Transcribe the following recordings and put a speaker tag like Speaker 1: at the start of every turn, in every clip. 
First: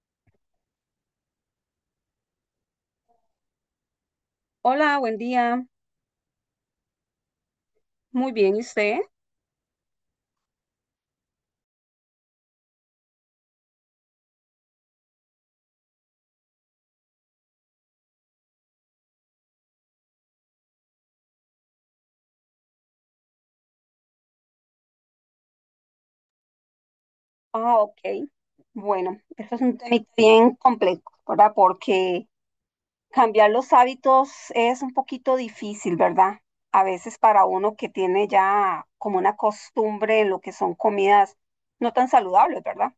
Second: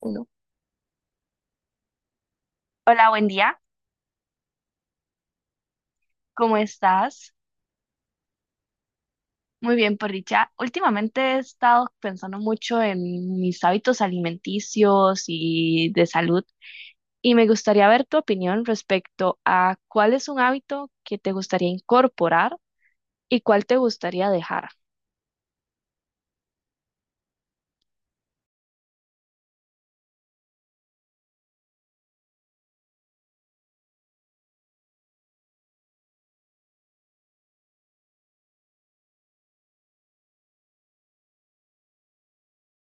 Speaker 1: Uno. Hola, buen día.
Speaker 2: Hola, buen día.
Speaker 1: ¿Cómo estás?
Speaker 2: Muy bien, ¿y usted?
Speaker 1: Muy bien, por dicha. Últimamente he estado pensando mucho en mis hábitos alimenticios y de salud y me gustaría ver tu opinión respecto a cuál es un hábito que te gustaría incorporar y cuál te gustaría dejar.
Speaker 2: Ah, ok. Bueno, esto es un tema bien complejo, ¿verdad? Porque cambiar los hábitos es un poquito difícil, ¿verdad? A veces para uno que tiene ya como una costumbre en lo que son comidas no tan saludables, ¿verdad?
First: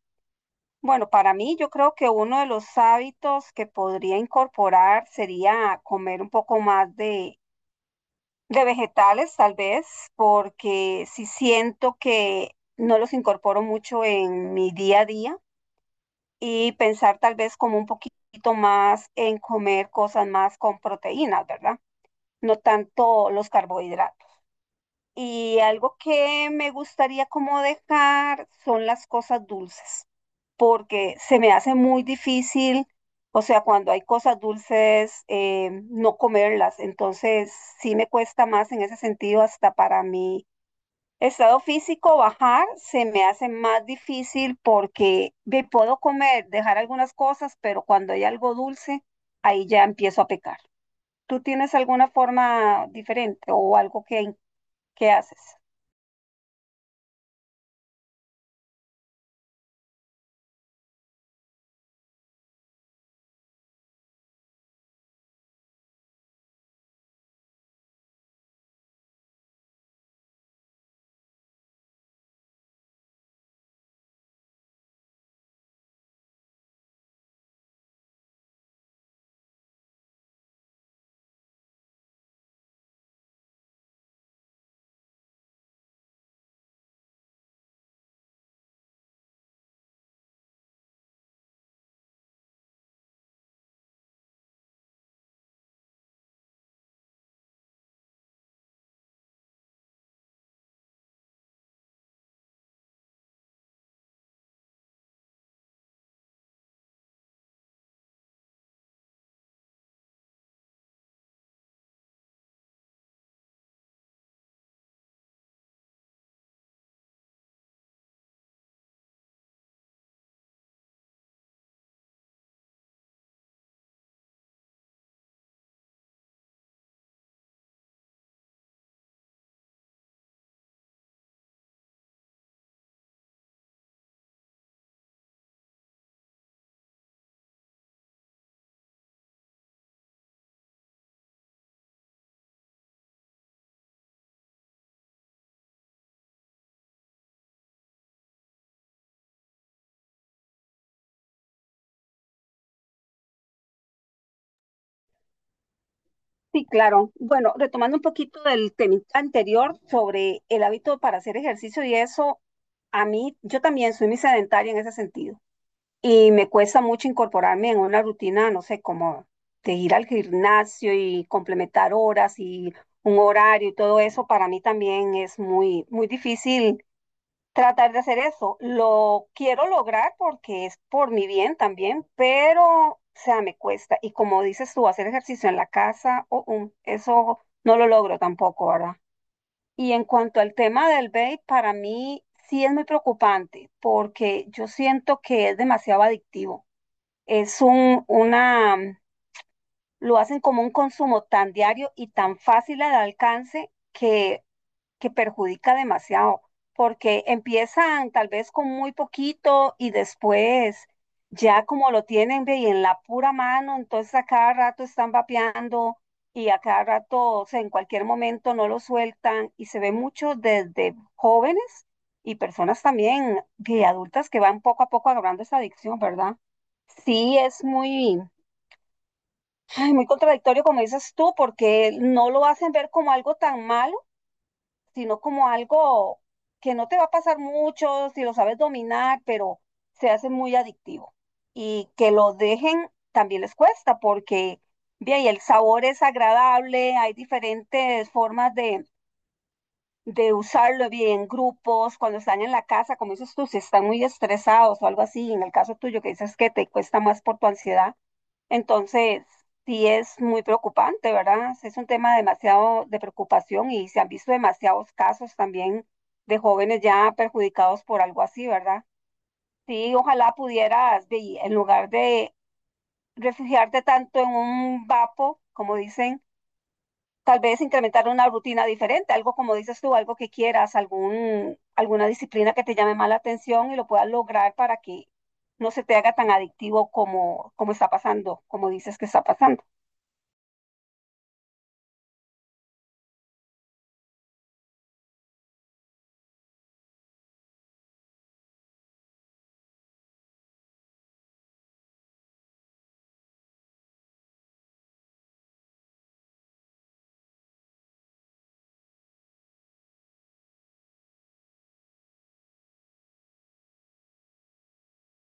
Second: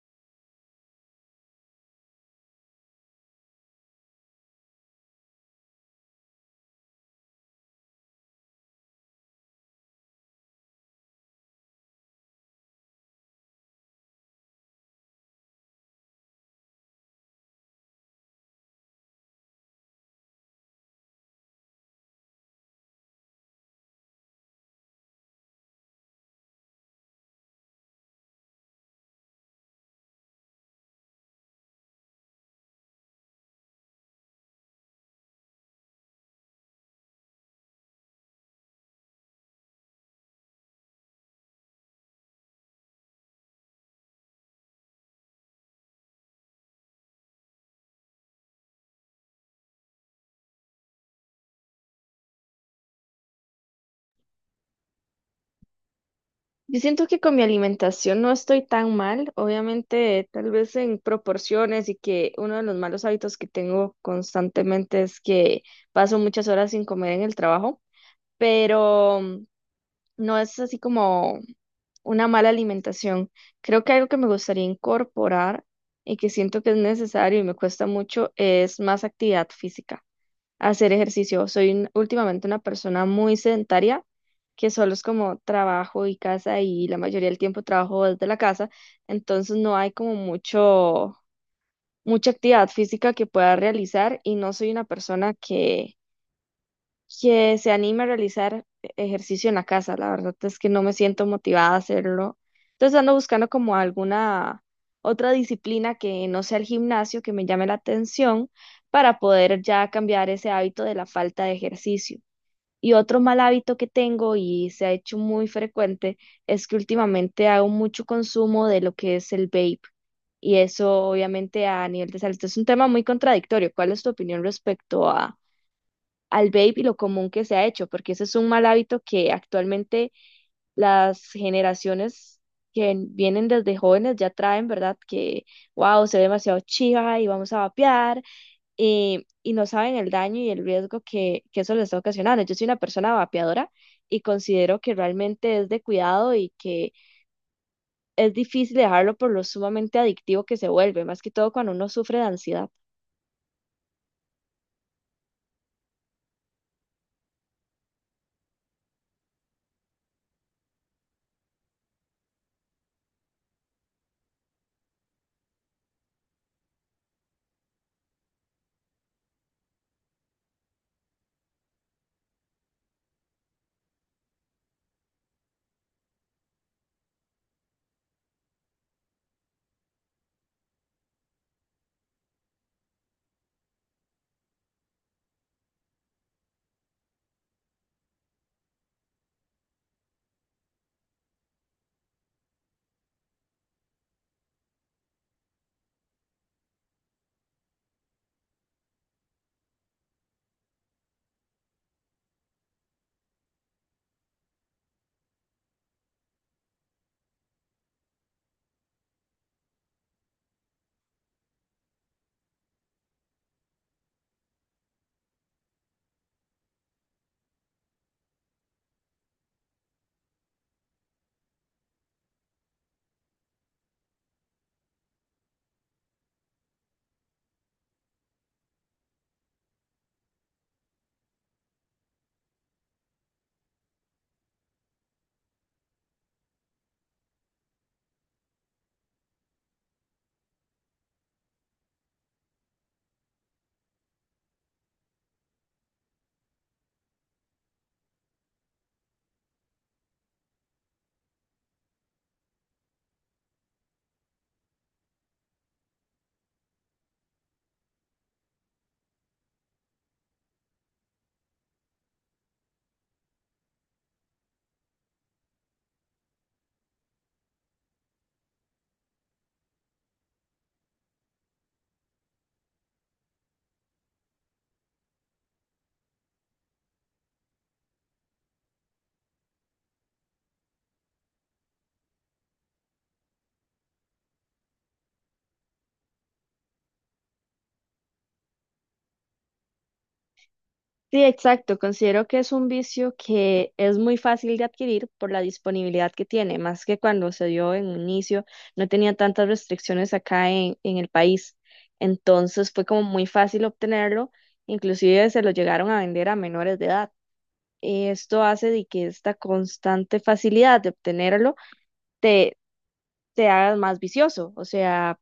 Speaker 2: Bueno, para mí yo creo que uno de los hábitos que podría incorporar sería comer un poco más de vegetales, tal vez, porque sí siento que no los incorporo mucho en mi día a día y pensar tal vez como un poquito más en comer cosas más con proteínas, ¿verdad? No tanto los carbohidratos. Y algo que me gustaría como dejar son las cosas dulces, porque se me hace muy difícil, o sea, cuando hay cosas dulces, no comerlas. Entonces, sí me cuesta más en ese sentido hasta para mí estado físico, bajar se me hace más difícil porque me puedo comer, dejar algunas cosas, pero cuando hay algo dulce, ahí ya empiezo a pecar. ¿Tú tienes alguna forma diferente o algo que haces?
Speaker 1: Yo siento que con mi alimentación no estoy tan mal, obviamente tal vez en proporciones, y que uno de los malos hábitos que tengo constantemente es que paso muchas horas sin comer en el trabajo, pero no es así como una mala alimentación. Creo que algo que me gustaría incorporar y que siento que es necesario y me cuesta mucho es más actividad física, hacer ejercicio. Últimamente una persona muy sedentaria, que solo es como trabajo y casa, y la mayoría del tiempo trabajo desde la casa, entonces no hay como mucha actividad física que pueda realizar, y no soy una persona que se anime a realizar ejercicio en la casa. La verdad es que no me siento motivada a hacerlo. Entonces ando buscando como alguna otra disciplina que no sea el gimnasio, que me llame la atención, para poder ya cambiar ese hábito de la falta de ejercicio. Y otro mal hábito que tengo y se ha hecho muy frecuente es que últimamente hago mucho consumo de lo que es el vape. Y eso obviamente a nivel de salud es un tema muy contradictorio. ¿Cuál es tu opinión respecto al vape y lo común que se ha hecho? Porque ese es un mal hábito que actualmente las generaciones que vienen desde jóvenes ya traen, ¿verdad? Que, wow, se ve demasiado chiva y vamos a vapear, y no saben el daño y el riesgo que eso les está ocasionando. Yo soy una persona vapeadora y considero que realmente es de cuidado, y que es difícil dejarlo por lo sumamente adictivo que se vuelve, más que todo cuando uno sufre de ansiedad.
Speaker 2: Sí, claro. Bueno, retomando un poquito del tema anterior sobre el hábito para hacer ejercicio y eso, a mí, yo también soy muy sedentaria en ese sentido. Y me cuesta mucho incorporarme en una rutina, no sé, como de ir al gimnasio y complementar horas y un horario y todo eso, para mí también es muy, muy difícil tratar de hacer eso. Lo quiero lograr porque es por mi bien también, pero, o sea, me cuesta. Y como dices tú, hacer ejercicio en la casa, eso no lo logro tampoco, ¿verdad? Y en cuanto al tema del vape, para mí sí es muy preocupante porque yo siento que es demasiado adictivo. Es un, una, lo hacen como un consumo tan diario y tan fácil al alcance que perjudica demasiado, porque empiezan tal vez con muy poquito y después ya como lo tienen ve, y en la pura mano, entonces a cada rato están vapeando y a cada rato, o sea, en cualquier momento no lo sueltan y se ve mucho desde jóvenes y personas también de adultas que van poco a poco agarrando esa adicción, ¿verdad? Sí, es muy, ay, muy contradictorio como dices tú, porque no lo hacen ver como algo tan malo, sino como algo que no te va a pasar mucho si lo sabes dominar, pero se hace muy adictivo. Y que lo dejen también les cuesta, porque bien, y el sabor es agradable, hay diferentes formas de usarlo, bien, en grupos, cuando están en la casa, como dices tú, si están muy estresados o algo así, en el caso tuyo que dices que te cuesta más por tu ansiedad entonces, sí es muy preocupante, ¿verdad? Sí. Es un tema demasiado de preocupación y se han visto demasiados casos también de jóvenes ya perjudicados por algo así, ¿verdad? Sí, ojalá pudieras, ve, en lugar de refugiarte tanto en un vapo, como dicen, tal vez incrementar una rutina diferente, algo como dices tú, algo que quieras, algún, alguna disciplina que te llame más la atención y lo puedas lograr para que no se te haga tan adictivo como, como está pasando, como dices que está pasando.
Speaker 1: Sí, exacto. Considero que es un vicio que es muy fácil de adquirir por la disponibilidad que tiene. Más que cuando se dio en un inicio, no tenía tantas restricciones acá en el país. Entonces fue como muy fácil obtenerlo, inclusive se lo llegaron a vender a menores de edad. Y esto hace de que esta constante facilidad de obtenerlo te, te haga más vicioso. O sea,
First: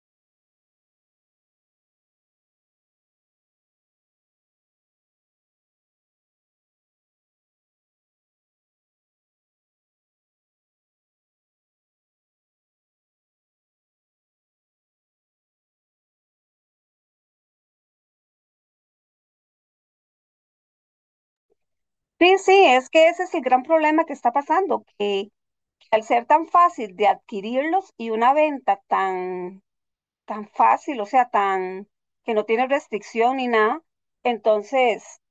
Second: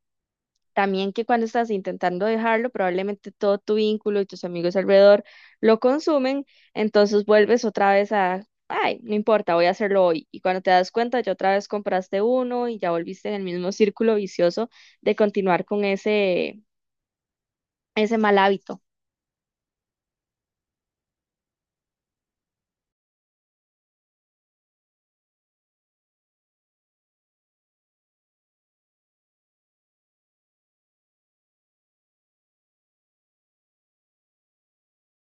Speaker 1: también que cuando estás intentando dejarlo, probablemente todo tu vínculo y tus amigos alrededor lo consumen, entonces vuelves otra vez a, ay, no importa, voy a hacerlo hoy. Y cuando te das cuenta, ya otra vez compraste uno y ya volviste en el mismo círculo vicioso de continuar con ese mal hábito.
Speaker 2: Sí, sí, es que ese es el gran problema que está pasando, que al ser tan fácil de adquirirlos y una venta tan, tan fácil, o sea, tan que no tiene restricción ni nada, entonces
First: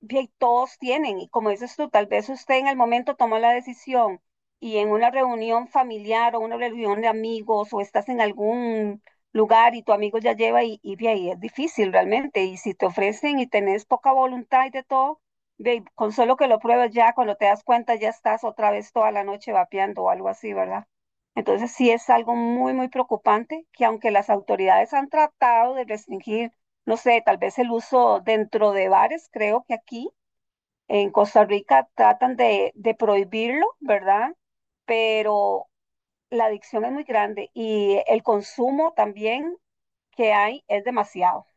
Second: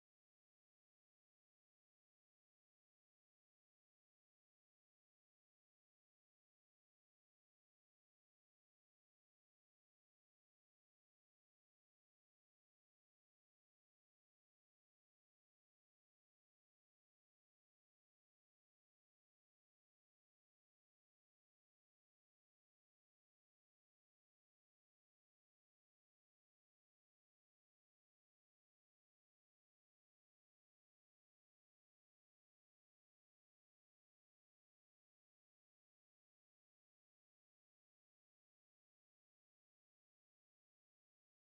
Speaker 2: bien, todos tienen, y como dices tú, tal vez usted en el momento tomó la decisión y en una reunión familiar o una reunión de amigos o estás en algún lugar y tu amigo ya lleva y ve ahí es difícil realmente. Y si te ofrecen y tenés poca voluntad y de todo, ve, con solo que lo pruebes ya, cuando te das cuenta ya estás otra vez toda la noche vapeando o algo así, ¿verdad? Entonces sí es algo muy, muy preocupante que aunque las autoridades han tratado de restringir no sé, tal vez el uso dentro de bares, creo que aquí en Costa Rica tratan de prohibirlo, ¿verdad? Pero la adicción es muy grande y el consumo también que hay es demasiado.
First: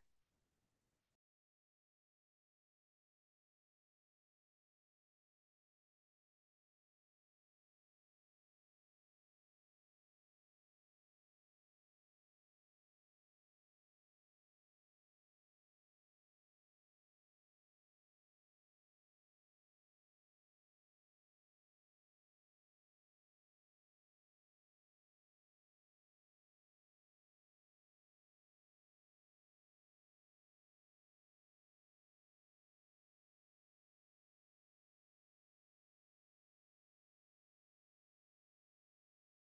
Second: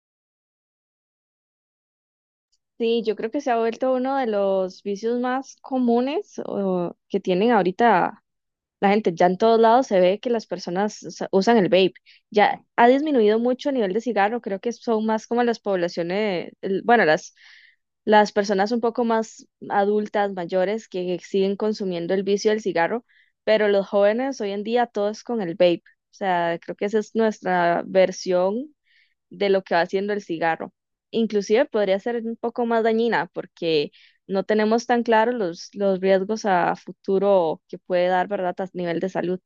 Speaker 1: Sí, yo creo que se ha vuelto uno de los vicios más comunes que tienen ahorita. La gente ya en todos lados se ve que las personas usan el vape. Ya ha disminuido mucho a nivel de cigarro. Creo que son más como las poblaciones, bueno, las personas un poco más adultas, mayores, que siguen consumiendo el vicio del cigarro. Pero los jóvenes hoy en día todo es con el vape. O sea, creo que esa es nuestra versión de lo que va haciendo el cigarro. Inclusive podría ser un poco más dañina porque no tenemos tan claro los riesgos a futuro que puede dar, ¿verdad?, a nivel de salud.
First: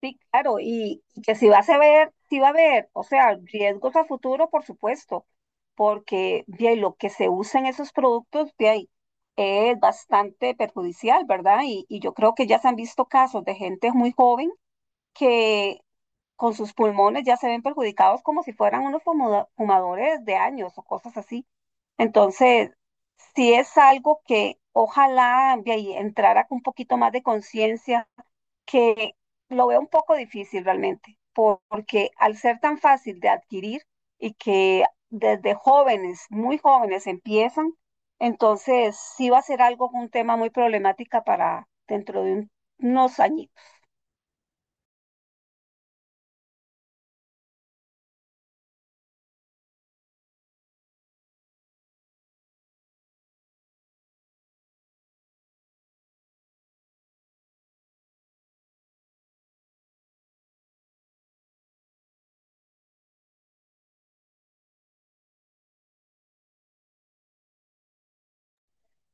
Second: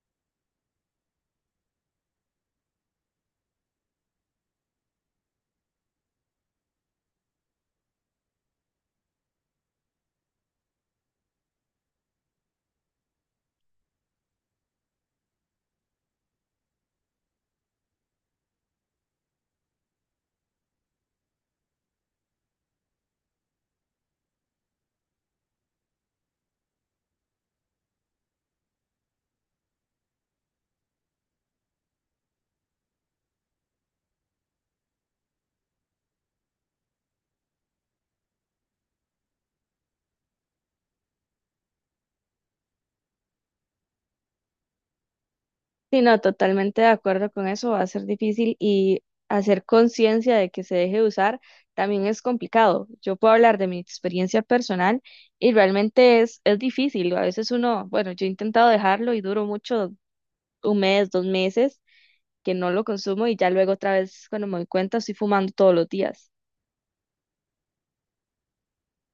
Speaker 2: Sí, claro, y que si vas a ver, si va a haber, o sea, riesgos a futuro, por supuesto, porque bien, lo que se usa en esos productos, de ahí es bastante perjudicial, ¿verdad? Y yo creo que ya se han visto casos de gente muy joven que con sus pulmones ya se ven perjudicados como si fueran unos fumadores de años o cosas así. Entonces, si es algo que ojalá de ahí entrara con un poquito más de conciencia, que lo veo un poco difícil realmente, porque al ser tan fácil de adquirir y que desde jóvenes, muy jóvenes empiezan, entonces sí va a ser algo, un tema muy problemática para dentro de unos añitos.
Speaker 1: Sí, no, totalmente de acuerdo con eso, va a ser difícil, y hacer conciencia de que se deje de usar también es complicado. Yo puedo hablar de mi experiencia personal, y realmente es difícil. A veces uno, bueno, yo he intentado dejarlo y duro mucho, un mes, dos meses que no lo consumo, y ya luego otra vez cuando me doy cuenta estoy fumando todos los días.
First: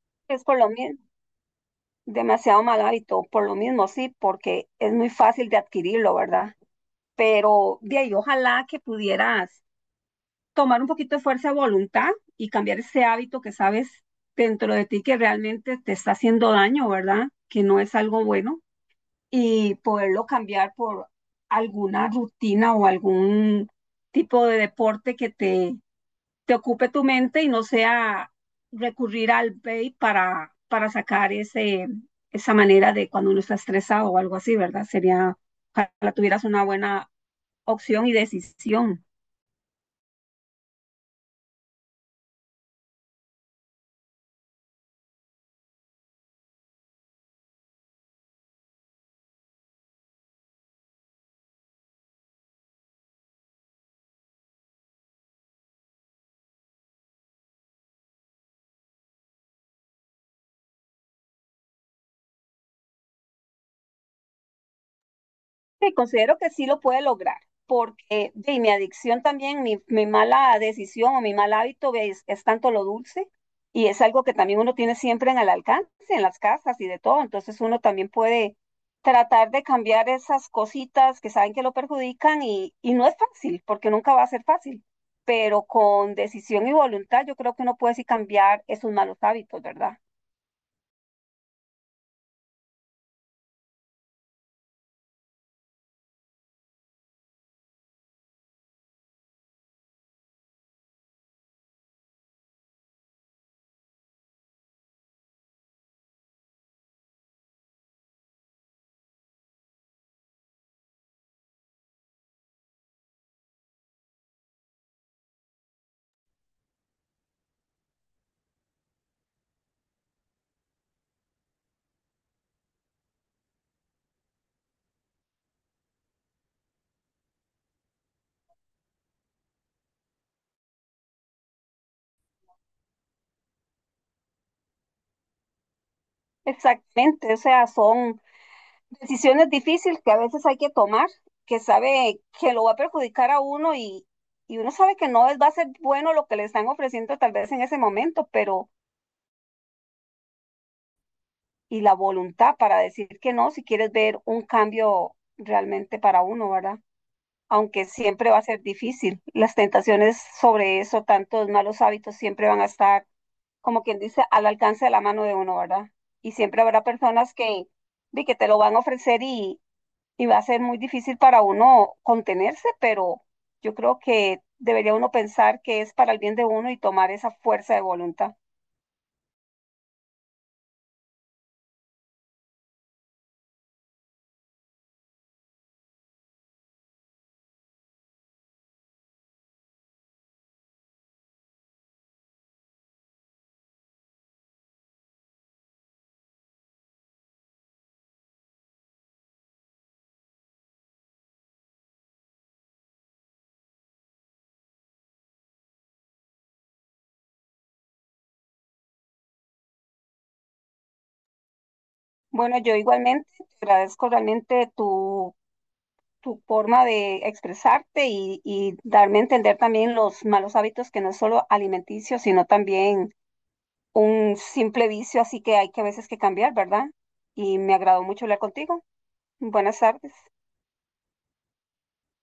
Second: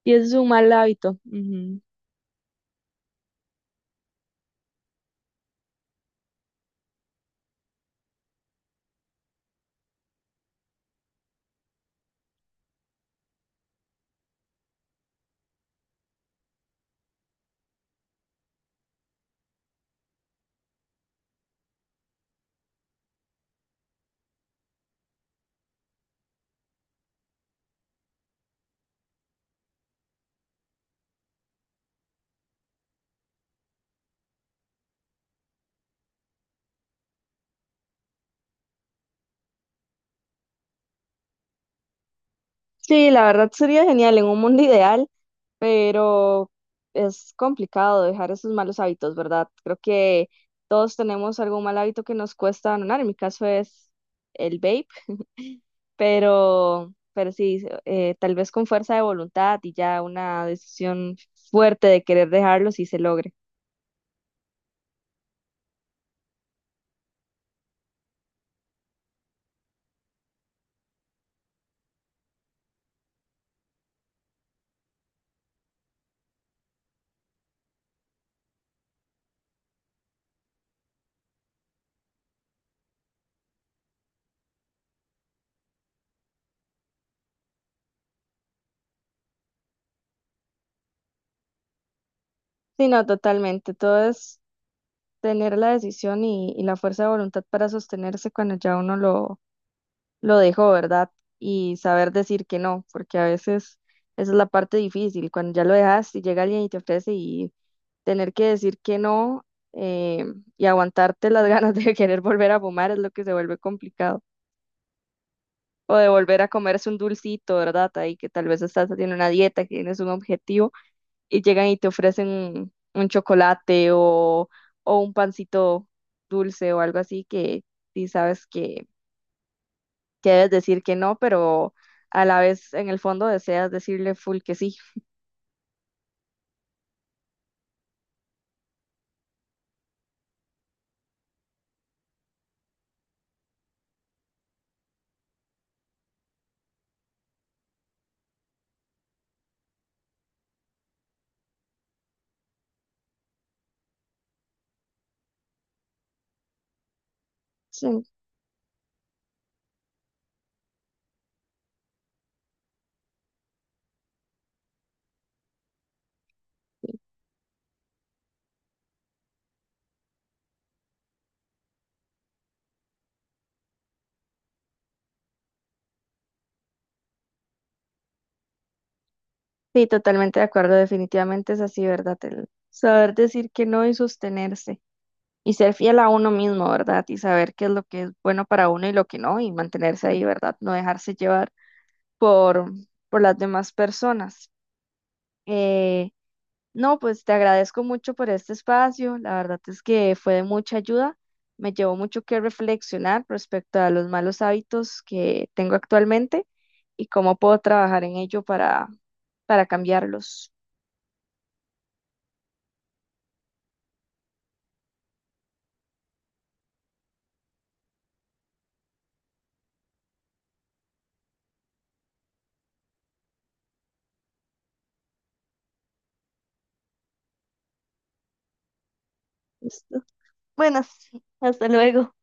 Speaker 1: Y eso es
Speaker 2: Es
Speaker 1: un mal
Speaker 2: colombia
Speaker 1: hábito. Ujú.
Speaker 2: demasiado mal hábito, por lo mismo, sí, porque es muy fácil de adquirirlo, ¿verdad? Pero de ahí, ojalá que pudieras tomar un poquito de fuerza de voluntad y cambiar ese hábito que sabes dentro de ti que realmente te está haciendo daño, ¿verdad? Que no es algo bueno y poderlo cambiar por alguna rutina o algún tipo de deporte que te ocupe tu mente y no sea recurrir al pay para sacar ese, esa manera de cuando uno está estresado o algo así, ¿verdad? Sería, ojalá tuvieras una buena opción y decisión.
Speaker 1: Sí, la verdad sería genial en un mundo ideal, pero es complicado dejar esos malos hábitos, ¿verdad? Creo que todos tenemos algún mal hábito que nos cuesta abandonar. En mi caso es el vape, pero sí, tal vez con fuerza de voluntad y ya una decisión fuerte de querer dejarlo si se logre.
Speaker 2: Sí, considero que sí lo puede lograr, porque de, mi adicción también, mi mala decisión o mi mal hábito es tanto lo dulce y es algo que también uno tiene siempre en el alcance, en las casas y de todo, entonces uno también puede tratar de cambiar esas cositas que saben que lo perjudican y no es fácil, porque nunca va a ser fácil, pero con decisión y voluntad yo creo que uno puede sí cambiar esos malos hábitos, ¿verdad?
Speaker 1: Sí, no, totalmente. Todo es tener la decisión y la fuerza de voluntad para sostenerse cuando ya uno lo dejó, ¿verdad? Y saber decir que no, porque a veces esa es la parte difícil, cuando ya lo dejas y llega alguien y te ofrece y tener que decir que no, eh, y aguantarte las ganas de querer volver a fumar es lo que se vuelve complicado. O de volver a comerse un dulcito, ¿verdad? Ahí que tal vez estás haciendo una dieta, que tienes un objetivo, y llegan y te ofrecen un chocolate o un pancito dulce o algo así, que sí sabes que debes decir que no, pero a la vez en el fondo deseas decirle full que sí.
Speaker 2: Exactamente, o sea, son... decisiones difíciles que a veces hay que tomar, que sabe que lo va a perjudicar a uno y uno sabe que no es, va a ser bueno lo que le están ofreciendo tal vez en ese momento, pero y la voluntad para decir que no si quieres ver un cambio realmente para uno, ¿verdad? Aunque
Speaker 1: Sí,
Speaker 2: siempre va a ser difícil. Las tentaciones sobre eso, tantos malos hábitos, siempre van a estar, como quien dice, al alcance de la mano de uno, ¿verdad? Y siempre habrá
Speaker 1: sí,
Speaker 2: personas que, de que te lo van a ofrecer y va a ser muy difícil para uno contenerse, pero yo creo que debería uno pensar que es para el bien de uno y tomar esa fuerza de voluntad.
Speaker 1: sí, totalmente de acuerdo, definitivamente es así, ¿verdad? El saber decir que no y sostenerse. Y ser fiel a uno mismo, ¿verdad? Y saber qué es lo que es bueno para uno y lo que no, y mantenerse ahí, ¿verdad? No dejarse llevar por, por las demás personas. Eh, No, pues te agradezco mucho por este espacio. La verdad es que fue de mucha ayuda. Me llevó mucho que reflexionar respecto a los malos hábitos que tengo actualmente y cómo puedo trabajar en ello para cambiarlos.
Speaker 2: Bueno, yo igualmente te agradezco realmente tu, tu forma de expresarte y darme a entender también los malos hábitos que no es solo alimenticio, sino también un simple vicio, así que hay que a veces que cambiar, ¿verdad? Y me agradó mucho hablar contigo. Buenas
Speaker 1: Listo.
Speaker 2: tardes.
Speaker 1: Bueno, hasta luego.